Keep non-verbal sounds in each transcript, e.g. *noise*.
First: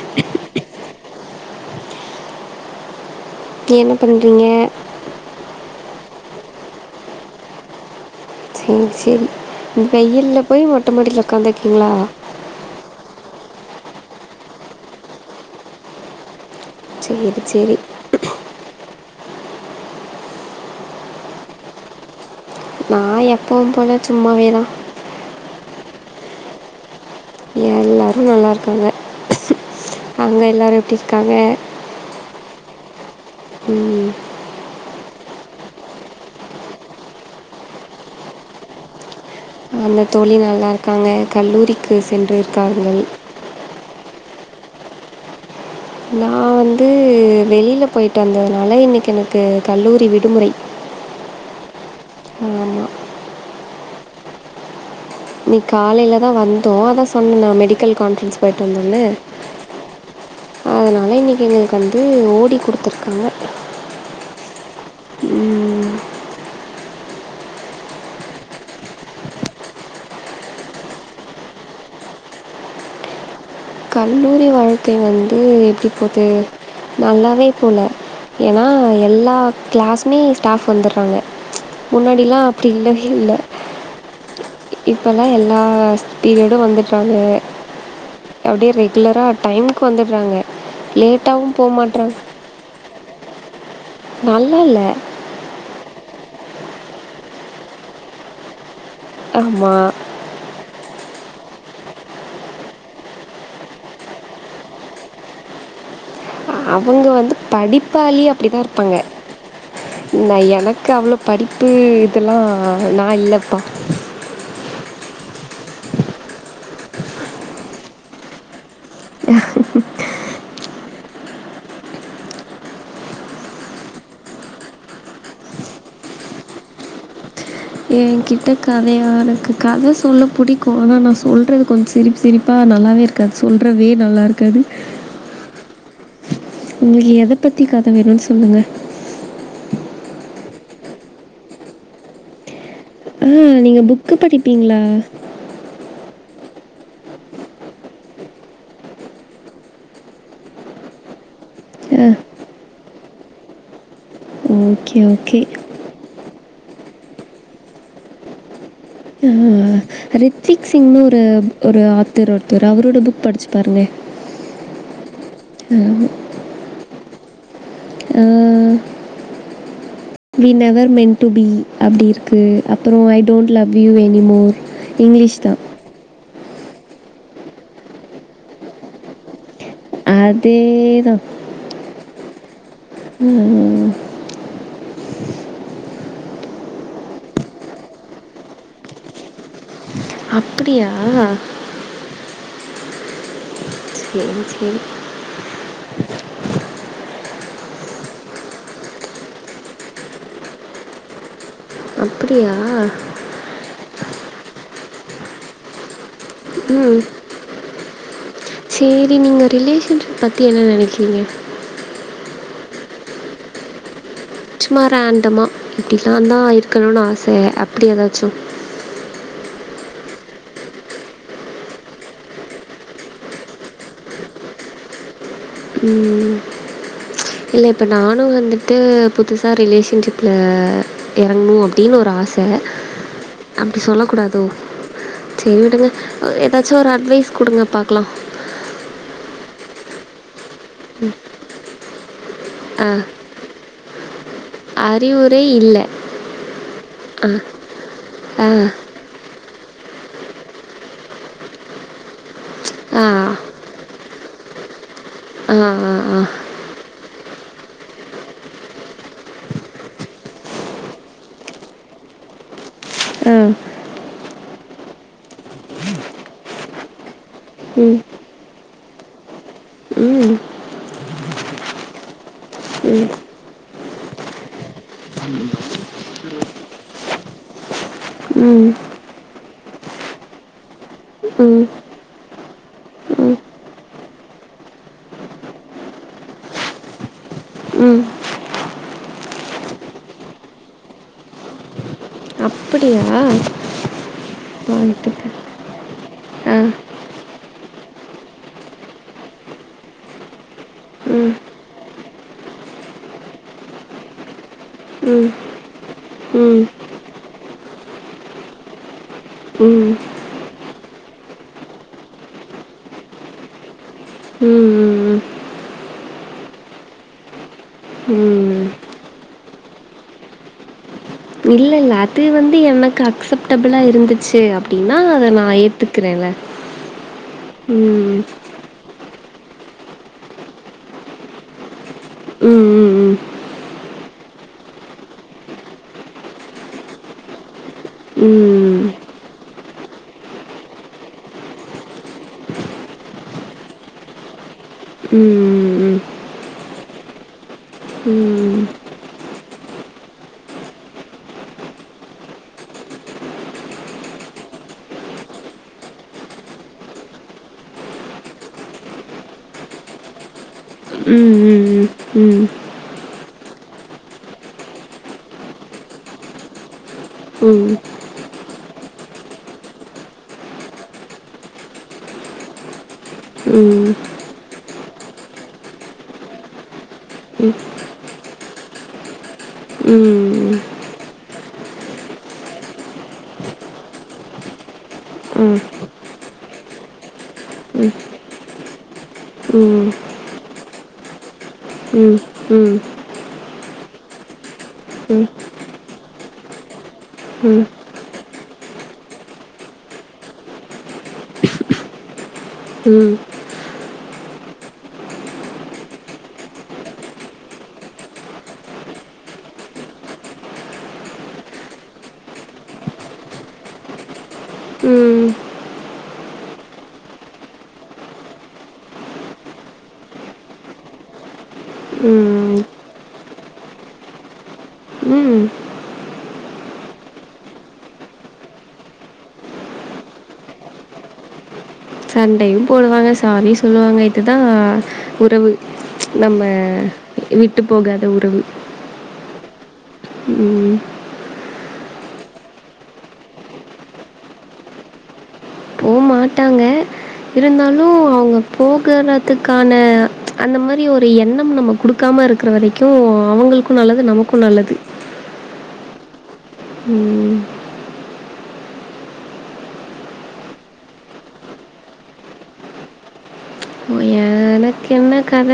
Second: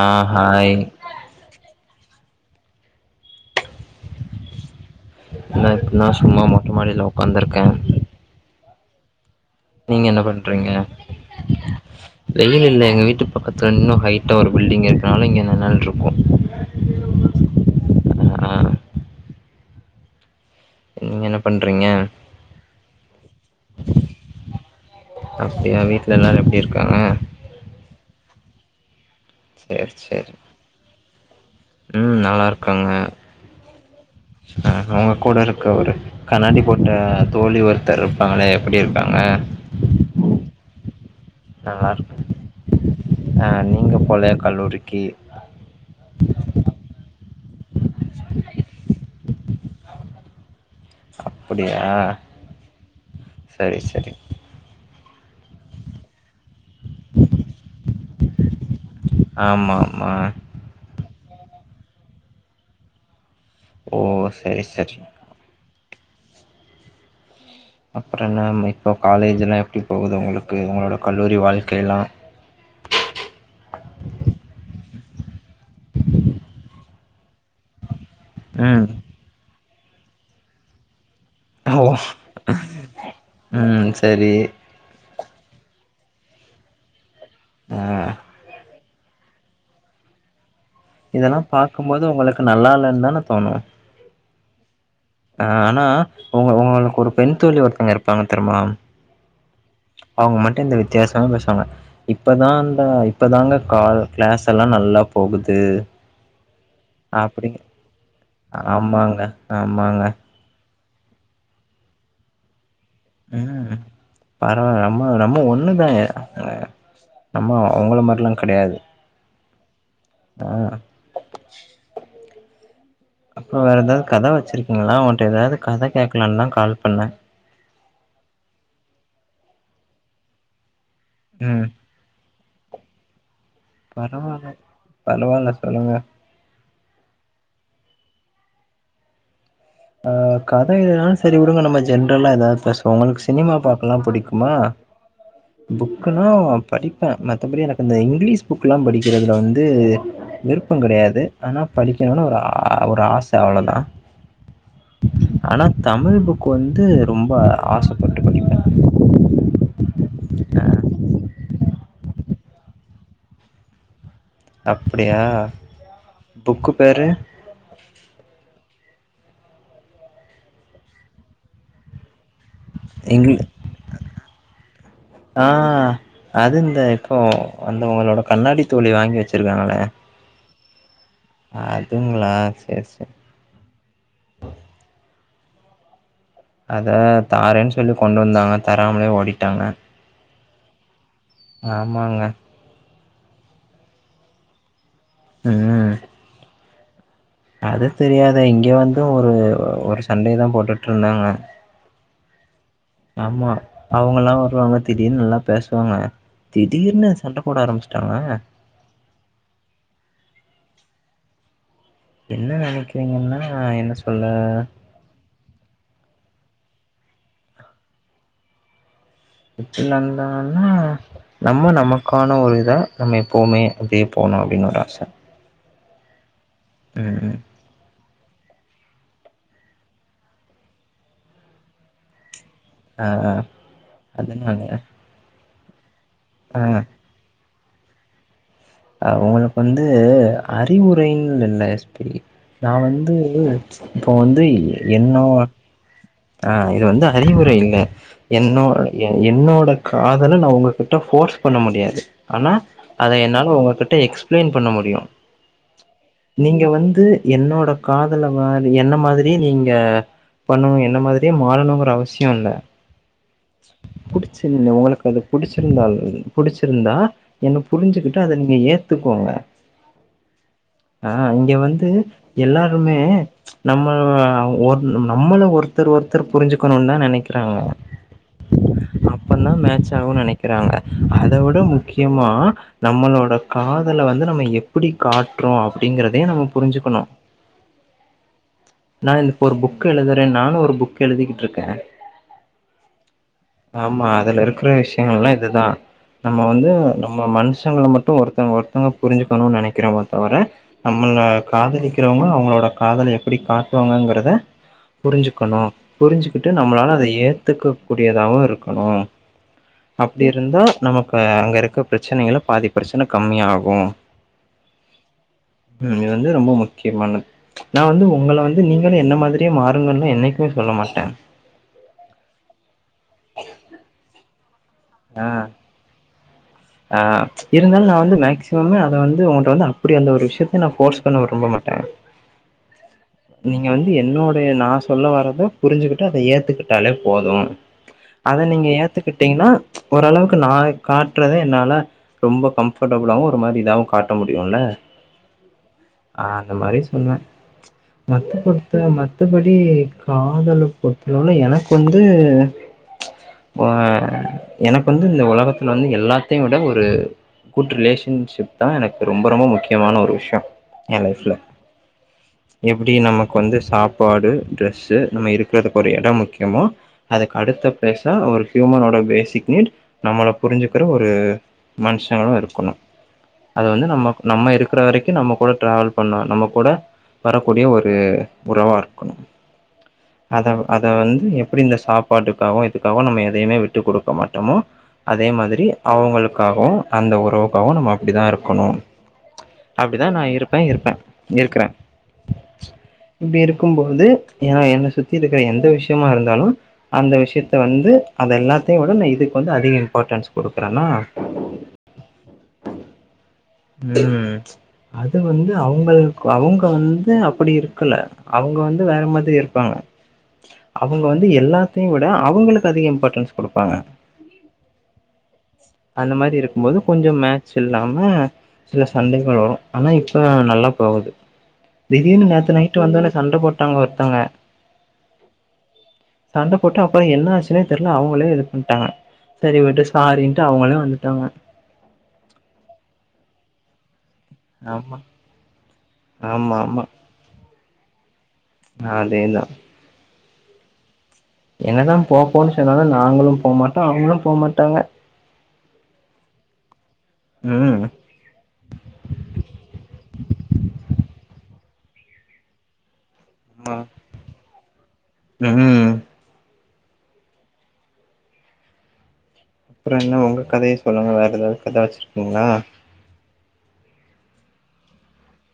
ஆ hi என்ன பண்றீங்க நா இப்ப நா சும்மா மொட்ட மாடில உக்காந்துருக்கே சேரி சேரி இந்த நீங்க என்ன வெயில்ல போய் பண்றீங்க மொட்ட மாடில உக்காந்துருக்கீங்களா வெயில் இல்ல எங்க வீட்டு பக்கத்துல இன்னு ஹைட்டா ஒரு பில்டிங் இருக்குனால இங்க நெழல் இருக்கு சேரி சேரி ஆ நீங்க என்ன பண்றீங்க நா எப்பவு போல சும்மாவே தா அப்டியா வீட்ல எல்லாரு எப்டி இருக்காங்க உ எல்லாரு நல்லாருக்காங்க சேரி அங்க எல்லாரு எப்டி இருக்காங்க உ நல்லா இருக்காங்க ம், ஆ அவுங்க கூட இருக்க ஒரு கண்ணாடி போட்ட தோழி ஒருத்தர் இருப்பாங்களே எப்டி இருப்பாங்க அந்த தோழி நல்லா இருக்காங்க நல்லா கல்லூரிக்கு இருக் சென்று இருக்காங்கள் ஆ நீங்க போலயா கல்லூரிக்கு நா வந்து வெளில போயிட்டு வந்ததுனால இன்னிக்கி எனக்கு கல்லூரி விடுமுறை அப் டியா ஆமாம் சேரி சேரி இன்னிக் காலைல தா வந் தோ அதா சொன்னே நா மெடிக்கல் கான்ஃபரன்ஸ் போயிட்டு வந்தன்னு ஆமா ஆமா அதனால இன்னக்கி எங்களுக்கு வந்து ஓ டி குடுத்துருக்காங்க ஓ செரி செரி அப்றோ என்ன இப்போ காலேஜ்லா எப்டி போகுது உங்களுக்கு உங்களோட கல்லூரி வாழ்க்கையெலா கல்லூரி வாழ்க்கை வந்து எப்டி போது நல்லாவே போல ஏன்னா ம் எல்லா கிளாஸ்மே ஸ்டாஃப் வந்துறாங்க ஓ முன்னாடில்லா அப்டி இல்லவே இல்ல ம் சரி இப்பல்லா எல்லா பீரியடு வந்துட்றாங்க ஆ *unintelligible* ரெகுலரா டைமுக் வந்துறாங்க இதெல்லா லேட்டாவு போ பாக்கும்போது மாட்றா உங்களுக்கு நல்லா இல்லனு தான தோணு நல்லால்ல ஆ ஆனா உங்க உங்களுக்கு ஒரு பெண் தோழி ஒருத்தவங்க இருப்பாங்க தெர்மா ஆம்மா அவங்க மட்டு இந்த வித்யாசமா பேசுவாங்க இப்போதா இந்த இப்பதாங்க கா கிளாஸ் எல்லா நல்லா போகுது அவங்க வந்து அப்டி படிப்பாளி அப்டிதா இருப்பாங்க ஆமாங்க ஆமாங்க இந்த எனக் க்கு அவ்ளோ படிப்பு இதெல்லா நா இல்லப்பா பரவால நம்ம நம்ம ஒண்ணுதாங்க *unintelligible* நம்ம அவங்கள மாரிலா கெடயாது ஆ அப்போ வேற எதாது கத வச்சிருக்கிங்களா ஒங்ட்ட ஏதாவது கத கேக்கலானுதா கால் பண்ணே ஏகிட்ட கதையா ருக்கு கத சொல்ல புடிக்கு ஆனா நாஸ் சொல்றது ம் கொஞ்சோ சிரிப்பு சிரிப்பா நல்லாவே இருக்காது சொல்ற வே நல்லா இருக்காது பரவால சொல்லுங்க உங்களுக்கு எத பத்தி கத வேணுனு சொல்லுங்க ஆ கதையா சரி உடுங்க நம்ம ஜென்ரல்லா எதாவது பேசு ஒங்ளுக்கு சினிமா ஆ நீங்கள் பாக்கலா புக்கு புடிக்குமா படிப்பீங்களா புக்குல்லா படிப்ப மத்தபடி எனக்கு அந்த இங்கிலீஷ் புக் எல்லா படிக்கிறதுல வந்து விருப்ப கெடயாது ஆனா படிக்கணுனு ஒரு ஆ ஒரு ஆச அவ்ளதா ஓகே ஓகே ஆனா தமிழ் புக் வந்து ரொம்ப ஆசப்பட் ம் ம் ம் ரித்விக் சிங்ன்னு ஒரு ஒரு ஆத்தர் ஒருத்தர் அவரோட புக் படிச்சு பாருங்க அப்டியா புக்கு பேரு ம் we never meant to be அப்டி இரு க்கு அப்றோ ஐ இங் don't love you anymore English ஆ தா அது இந்த இப்போ அந்த உங்களோட கண்ணாடி தோழி வாங்கி வச்சுருக்காங்களே அதேதா அதுங்களா சேர் சேர் ம் ம் ம் அத தாரன்னு சொல்லி கொண்டு வந்தாங்க தராமலே ஓடிட்டாங்க அப்டியா ஆமாங்க சேரி செரி ம் அது தெரியாத இங்க வந்து ஒரு ஒரு சண்டே தா போட்டுட்ருந்தாங்க அப்டியா ஆமா அவங்கல்லா வருவாங்க திடீர்னு நல்லா பேசுவாங்க ம் திடீர்னு சண்ட போட ஆரமிச்சட்டாங்க சரி நீங்க ரிலேஷன்ஷிப் பத்தி என்ன நெனைக்கிறீங்க என்ன நெனைக்கிறீங்கன்னா என்ன சொல்ல சும்மா ரேண்டமா இப்படிலா தா இருக்கணும்னு ஆச அப்டி ஏதாச்சு எப்பிலா இருந்தானா நம்ம நமக்கான ஒரு இதா நம்ம எப்பவுமே அப்டியே போகன்னு அப்படின்னு ஒரு ஆச ம் ம் ம் இல்லப்பண்ண நானும் வந்துட்டு புதுசா ரிலேஷன்ஷிப்பில் இறங்கணு அப்டின்னு ஒரு ஆச ஆ ஆ அப்டி சொல்ல கூடாதோ அதனால சரி விடுங்க ஆ ஏதாச்சும் ஒரு அட்வைஸ் கொடுங்க பாக்கலா உங்களுக்கு வந்து அறிவுரைன்னு இல்ல எஸ்பி நா ஆ வந்து இப்ப வந்து அறிவுரை இல்ல ஆஹ் இது வந்து அறிவுரை இல்ல ஆ என்னோ என்னோட காதல நா உங்ககிட்ட போஃபர்ஸ் பண்ண முடியாது ஆனா அத ஆ என்னால உங்ககிட்ட எக்ஸ்பிளைன் பண்ண முடியு ஆஹ் ஆஹ் ஆஹ் நீங்க வந்து என்னோட காதல மா என்ன மாதிரியே நீங்க பண்ணணு என்ன மாதிரியே மாறணுங்குற அவசியொ இல்ல ஆ புடிச்சு உங்களுக்கு அது புடிச்சிருந்தால் புடிச்சிருந்தா என்ன ம் புரிஞ்சுக் ட்டு அத நீங்க ஏத்துக்கோங்க ம் ஆ இங்க வந்து எல்லாருமே ம் நம்ம ஒரு நம்மள ஒருத்தர் ஒருத்தர் புரிஞ்சுக்கணுன்தா நெனக்கிறாங்க அப்பந்தா மேட்ச் ஆவுன் நெனக்கிறாங்க அத ம் விட ம் முக்கியமா ம் நம்மளோட காதல வந்து நம்ம எப்டி காட்றோ அப்டிங்கறதே நம்ம புரிஞ்சுக்கொணு ம் நா இதுப்ப ஒரு புக் எழுதுறே நானு ஒரு புக் எழுதிக்கிட்ருக்க அப்படியா ஆமா அதுல இருக்குற விஷயங்கள்லா வாழ்த்துக்கள் இதுதா நம்ம ஆ வந்து நம்ம மனுஷங்கள மட்டும் ஒருத்தங்க ஒருத்தங்க புரிஞ்சுக்கணூன் நெனகெகிறோமே தவர நம்மள ம் காதலிக்கிறவங்கள அவங்களோட காதல் எப்டி காட்டுவாங்கங்குறத ம் புரிஞ்சு கணு புரிஞ்சுக்கிட்டு ம் நம்ளால அத ஏத்துக்க கூடியதாவு இருக்கணு ம் அப்டி இருந்தா நமக்கு அங்க இருக்க ப்ரச்சனைகள பாதி ப்ரச்சன கம்மியாகு ம் ம் இது வந்து ரொம்ப முக்கியமானது நா வந்து உங்கள வந்து ம் நீங்களு என்ன மாதிரியே மாறுங்கன்னா என்னைக்குமே சொல்ல மாட்ட இல்ல இல்ல அது வந்து எனக்கு அக்செப்டபுளா இருந்துச்சு அப்டின்னா ஆ அத நா ஏத்துக் குறல ஆ இருந்தாலு நா வந்து மேக்ஸி மமே அத வந்து உங்கள்ட்ட வந்து அப்டி அந்த ஒரு விஷயத்த நா ஃபோர்ஸ் பண்ண விரும்ப மாட்ட ம் ம் ம் நீங்க வந்து என்னோடைய நா சொல்ல வர்றத புரிஞ்சுகிட்டு அத ஏத்துக்குட்டாலே போது அத ம் நீங்க ஏத்துக்கிட்டீங்னா ஓரளவுக்கு நா கா ட்றத என்னால ரொம்ப கம்ஃபர்டபுளாவு ஒரு மாரி இதாவு காட்ட முடியுல்ல ம் ம் ம் ஆ அந்த மாரி சொன்ன ம் மத்த ம் பொடுத்த மத்தப்படி காதல பொறுத்தளவுல எனக்கு வந்து *inaudible* ஆ எனக்கு வந்து இந்த ஒலகத்துல வந்து எல் லாத்தயு விட ஒரு குட் ரிலேஷன்ஷிப் தா எனக்கு ரொம்ப ரொம்ப முக்கியமான ஒரு விஷ்யொ ம் ம் ம் ம் எப்டி நமக்கு வந்து சாப்பாடு ட்ரெஸ்ஸு நம்ம இருக்குறதுக்கு ஒரு எடம் முக்கியமோ ம் ம் ம் ம் அதுக்கடுத்த பேசா ஒரு ஹ்யூமனோட பேசிக் நீட் நம்மள புரிஞ்சு க்குற ஒரு மனுஷங்களு இருக்கணு அது வந்து நம்ம நம்ம இருக்குற வரைக்கு நம்மக் கூட ட்ராவல் பண்ணோ நம்மக் கூட ம் ம் வரக்கூடிய ஒரு உறவா இருக்கணு ம் அத அத வந்து எப்டி இந்த சாப்பாட்டுக்காவு இதுக்காவு நம்ம எதயுமே விட்டு குடுக்க மாட்டோமோ அதே மாதிரி அவங்களுக்காகவு அந்த உறவுக்காவு நம்ம அப்டிதா இருக்கணு அப்டிதா நா இருப்ப இருப்ப இருக்குற ம் இப்டி இருக்கும்போது ஏன்னா என்ன சுத்தி இருக்குற எந்த விஷயமா இருந்தாலு அந்த விஷயத்த வந்து அத எல்லாத்தயு விட இதுக்கு வந்து அதிக இம்பாட்டன்ஸ் குடுக்குறன்னா ம் ம் அது வந்து அவுங்களுக்கு அவுங்க வந்து அப்டி இருக்கல அவுங்க வந்து வேற மாத்ரி இருப்பாங்க அவுங்க வந்து எல்லாத்தயு விட அவுங்களுக்கு அதிக இம்பார்ட்டன்ஸ் குடுப்பாங்க ம் அந்த மாரி இருக்கும் போது கொஞ்சொ மேட்ச் இல்லாம சில சண்டைகள் வரு ஆனா இப்ப நல்லா போகுது ம் திடீர்னு நேத்து ம் நைட்டு வந்தோனே சண்ட போட்டாங்க ஒருத்தவ்ங்க ம் சண்ட போட்டு அப்பறொ என்ன ஆச்சுன்னே தெரில அவுங்களே இது பண்ட்டாங்க செரி விடு சாரின்ட்டு அவுங்களே வந்துட்டாங்க சண்டயு போடுவாங்க சாரியு சொல்லுவாங்க இதுதா ஆமா. உறவு நம்ம ஆமாமா. விட்டு போகாத உறவு அதே தா ம் என்னதா போப்போன்னு சொன்னாலு நாங்களு போமாட்டோ அவுங்களு போமாட்டாங்க போ மாட்டாங்க இருந்தாலு ம். அவுங்க போகுறதுக்கான அந்த மாரி ஒரு எண்ணம் நம்ம குடுக்காம இருக் இருக்குற வரைக்கு அவுங்களுக்கு நல்லது நமக்கு நல்லது ம் ம் ம் அப்பறொ என்ன உங்க கதைய சொல்லுங்க வேற எதாது கத வச்சுருக்கீங்ளா *unintelligible* எனக்கென்ன கத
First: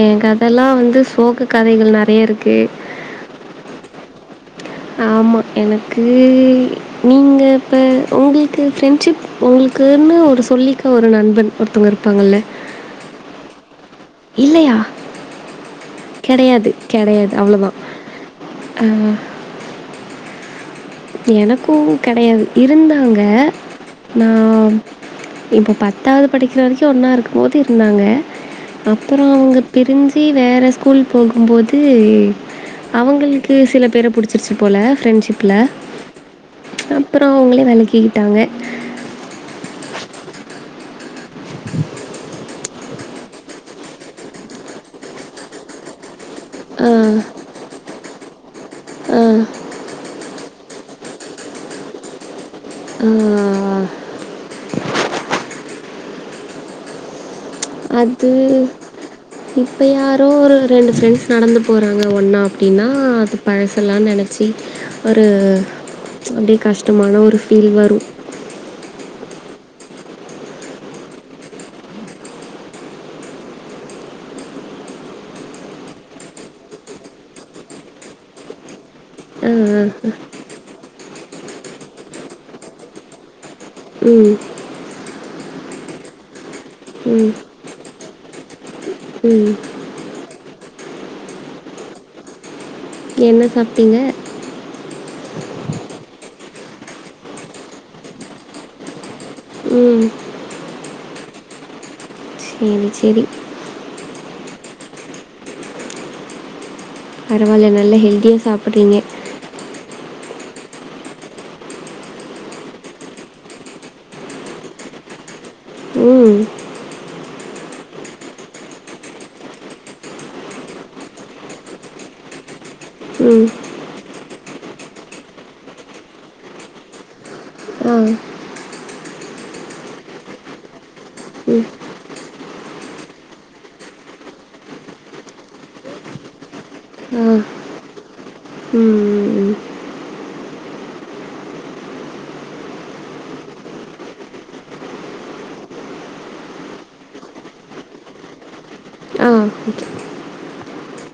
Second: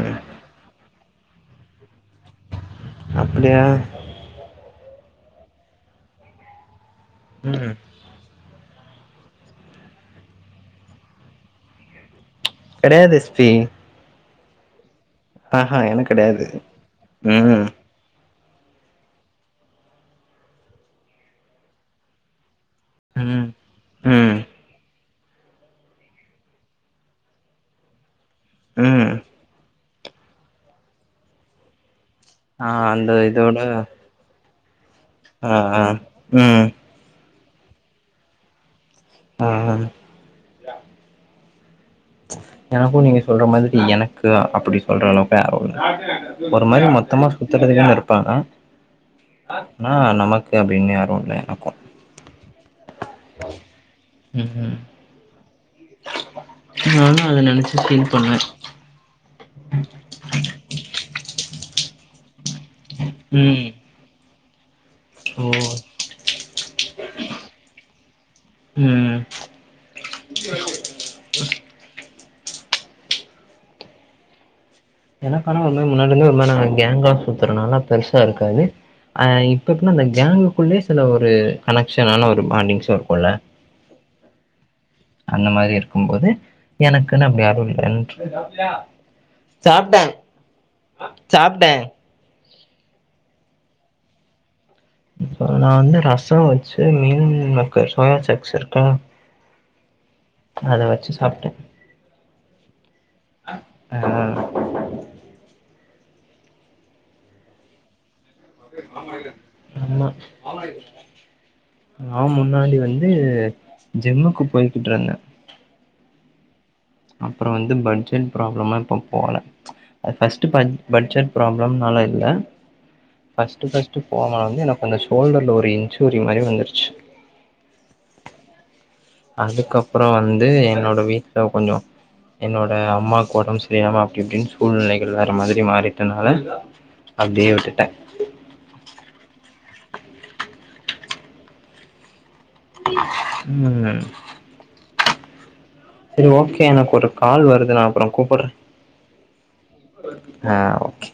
ஏ கதல்லா வந்து சோக கதைகள் நெறய இருக்கு அப்டியா ஆமா எனக்கு நீங்க ம் இப்ப உங்ளு கு ஃப்ரென்ட்ஷிப் உங்ளுக்குன்னு ஒரு சொல்லிக்க ஒரு நண்பன் ஒருத்தவங்க இருப்பாங்கல்ல கெடயாது *unintelligible* இல்லயா எனக்கு கிடையாது கெடையாது கெடையாது அவ்ளோ ம் தா அ எனக்கு கெடையாது இருந்தாங்க ம் நா ம் இப்போ பத்தாது படிக்கிற வரைக்கு ஒன்னா இருக்கும்போது இருந்தாங்க ம் அப்பறோ அவுங்க பிரிஞ்சு வேற ஸ்கூல் போகும்போது ஆ அந்த அவுங்களுக்கு இதோட சில பேர புடுச்சிருச்சு போல ஃப்ரெண்ட்ஷி ஆ ஆ ம் அப்பறோ அவுங்களே வெளகிக்கிட்டாங்க ஆ எனக்கு நீங்க சொல்ற மாதிரி எனக்கு அப்டி சொல்ற அளவுக்கு யாரு இல்ல ஒரு மாரி அ, மொத்தமா சுத்ததுக்குன்னு இருப்பாங்க அ. ஆனா நமக்கு அப்டினு யாரு இல்ல எனக்கு ம் ம் நானு அத நெனச்சு ஃபீல் அது பண்ணேன் இப்ப யாரோ ஒரு ரெண்டு ஃப்ரெண்ட்ஸ் நடந்து போறாங்க ஒன்னா அப்டின்னா அது ம் பழசலா நெனச்சி ஒரு ஓ அப்டி கஷ்டமான ஒரு ஃபீல் வரு ம் எனக்கானா ஒரு மரி முன்னாடி இருந்து ஒரு மரி நாங்க கேங்கா சுத்துறனால பெருசா இருக்காது அ இப்ப எப்னா அந்த கேங்குக்குள்ளயே சில ஒரு கனெக்ஷனான ஒரு பாண்டிங்ஸு இருக்குல்ல ம் அந்த மாரி இருக்குபோது எனக்குன்னு ம் அப்டி யாரு இல்லன்று ம் சாப்டே சாப்டே என்ன சாப்டிங்க நா வந்து ரசம் வச்சு மீன்மேக்கர் சோயா சாக்ஸ் இருக்கா உம் அத வச்சி சாப்ட்டே ம் செரி ஆ பரவால நல்ல ஹெல்தியா ஆமா நா முன்னாடி வந்து ஜிம்முக்கு போய்கிட்ருந்தே உம் அப்றோ வந்து பட்ஜெட் ப்ராப்ளமா இப்பம் போல அது ஃபஸ்ட் பட் பட்ஜெட் ப்ராப்ளம்னால இல்ல ம் ஃபஸ்ட்டு ஃபஸ்ட்டு போன வந்து எனக்கு அந்த ஷோல்டர்ல ஒரு இன்சூரி மாரி வந்துருச்சு ஆ அதுக்கப்றோ வந்து என்னோட வீட்ல ம் கொஞ்சோ என்னோட அம்மாக்கு ஒடம்பு சரியாமா அப்டி இப்டினு சூழ்நிலைகள் வேற மாதிரி மாறிட்டனால அப்டியே விட்டுட்டே உம் ம் ம் உம் சரி ஓகே எனக்கு ஒரு கால் வருது நா அப்றோ கூப்புறே ஆ ஓகே ஆ ஓகே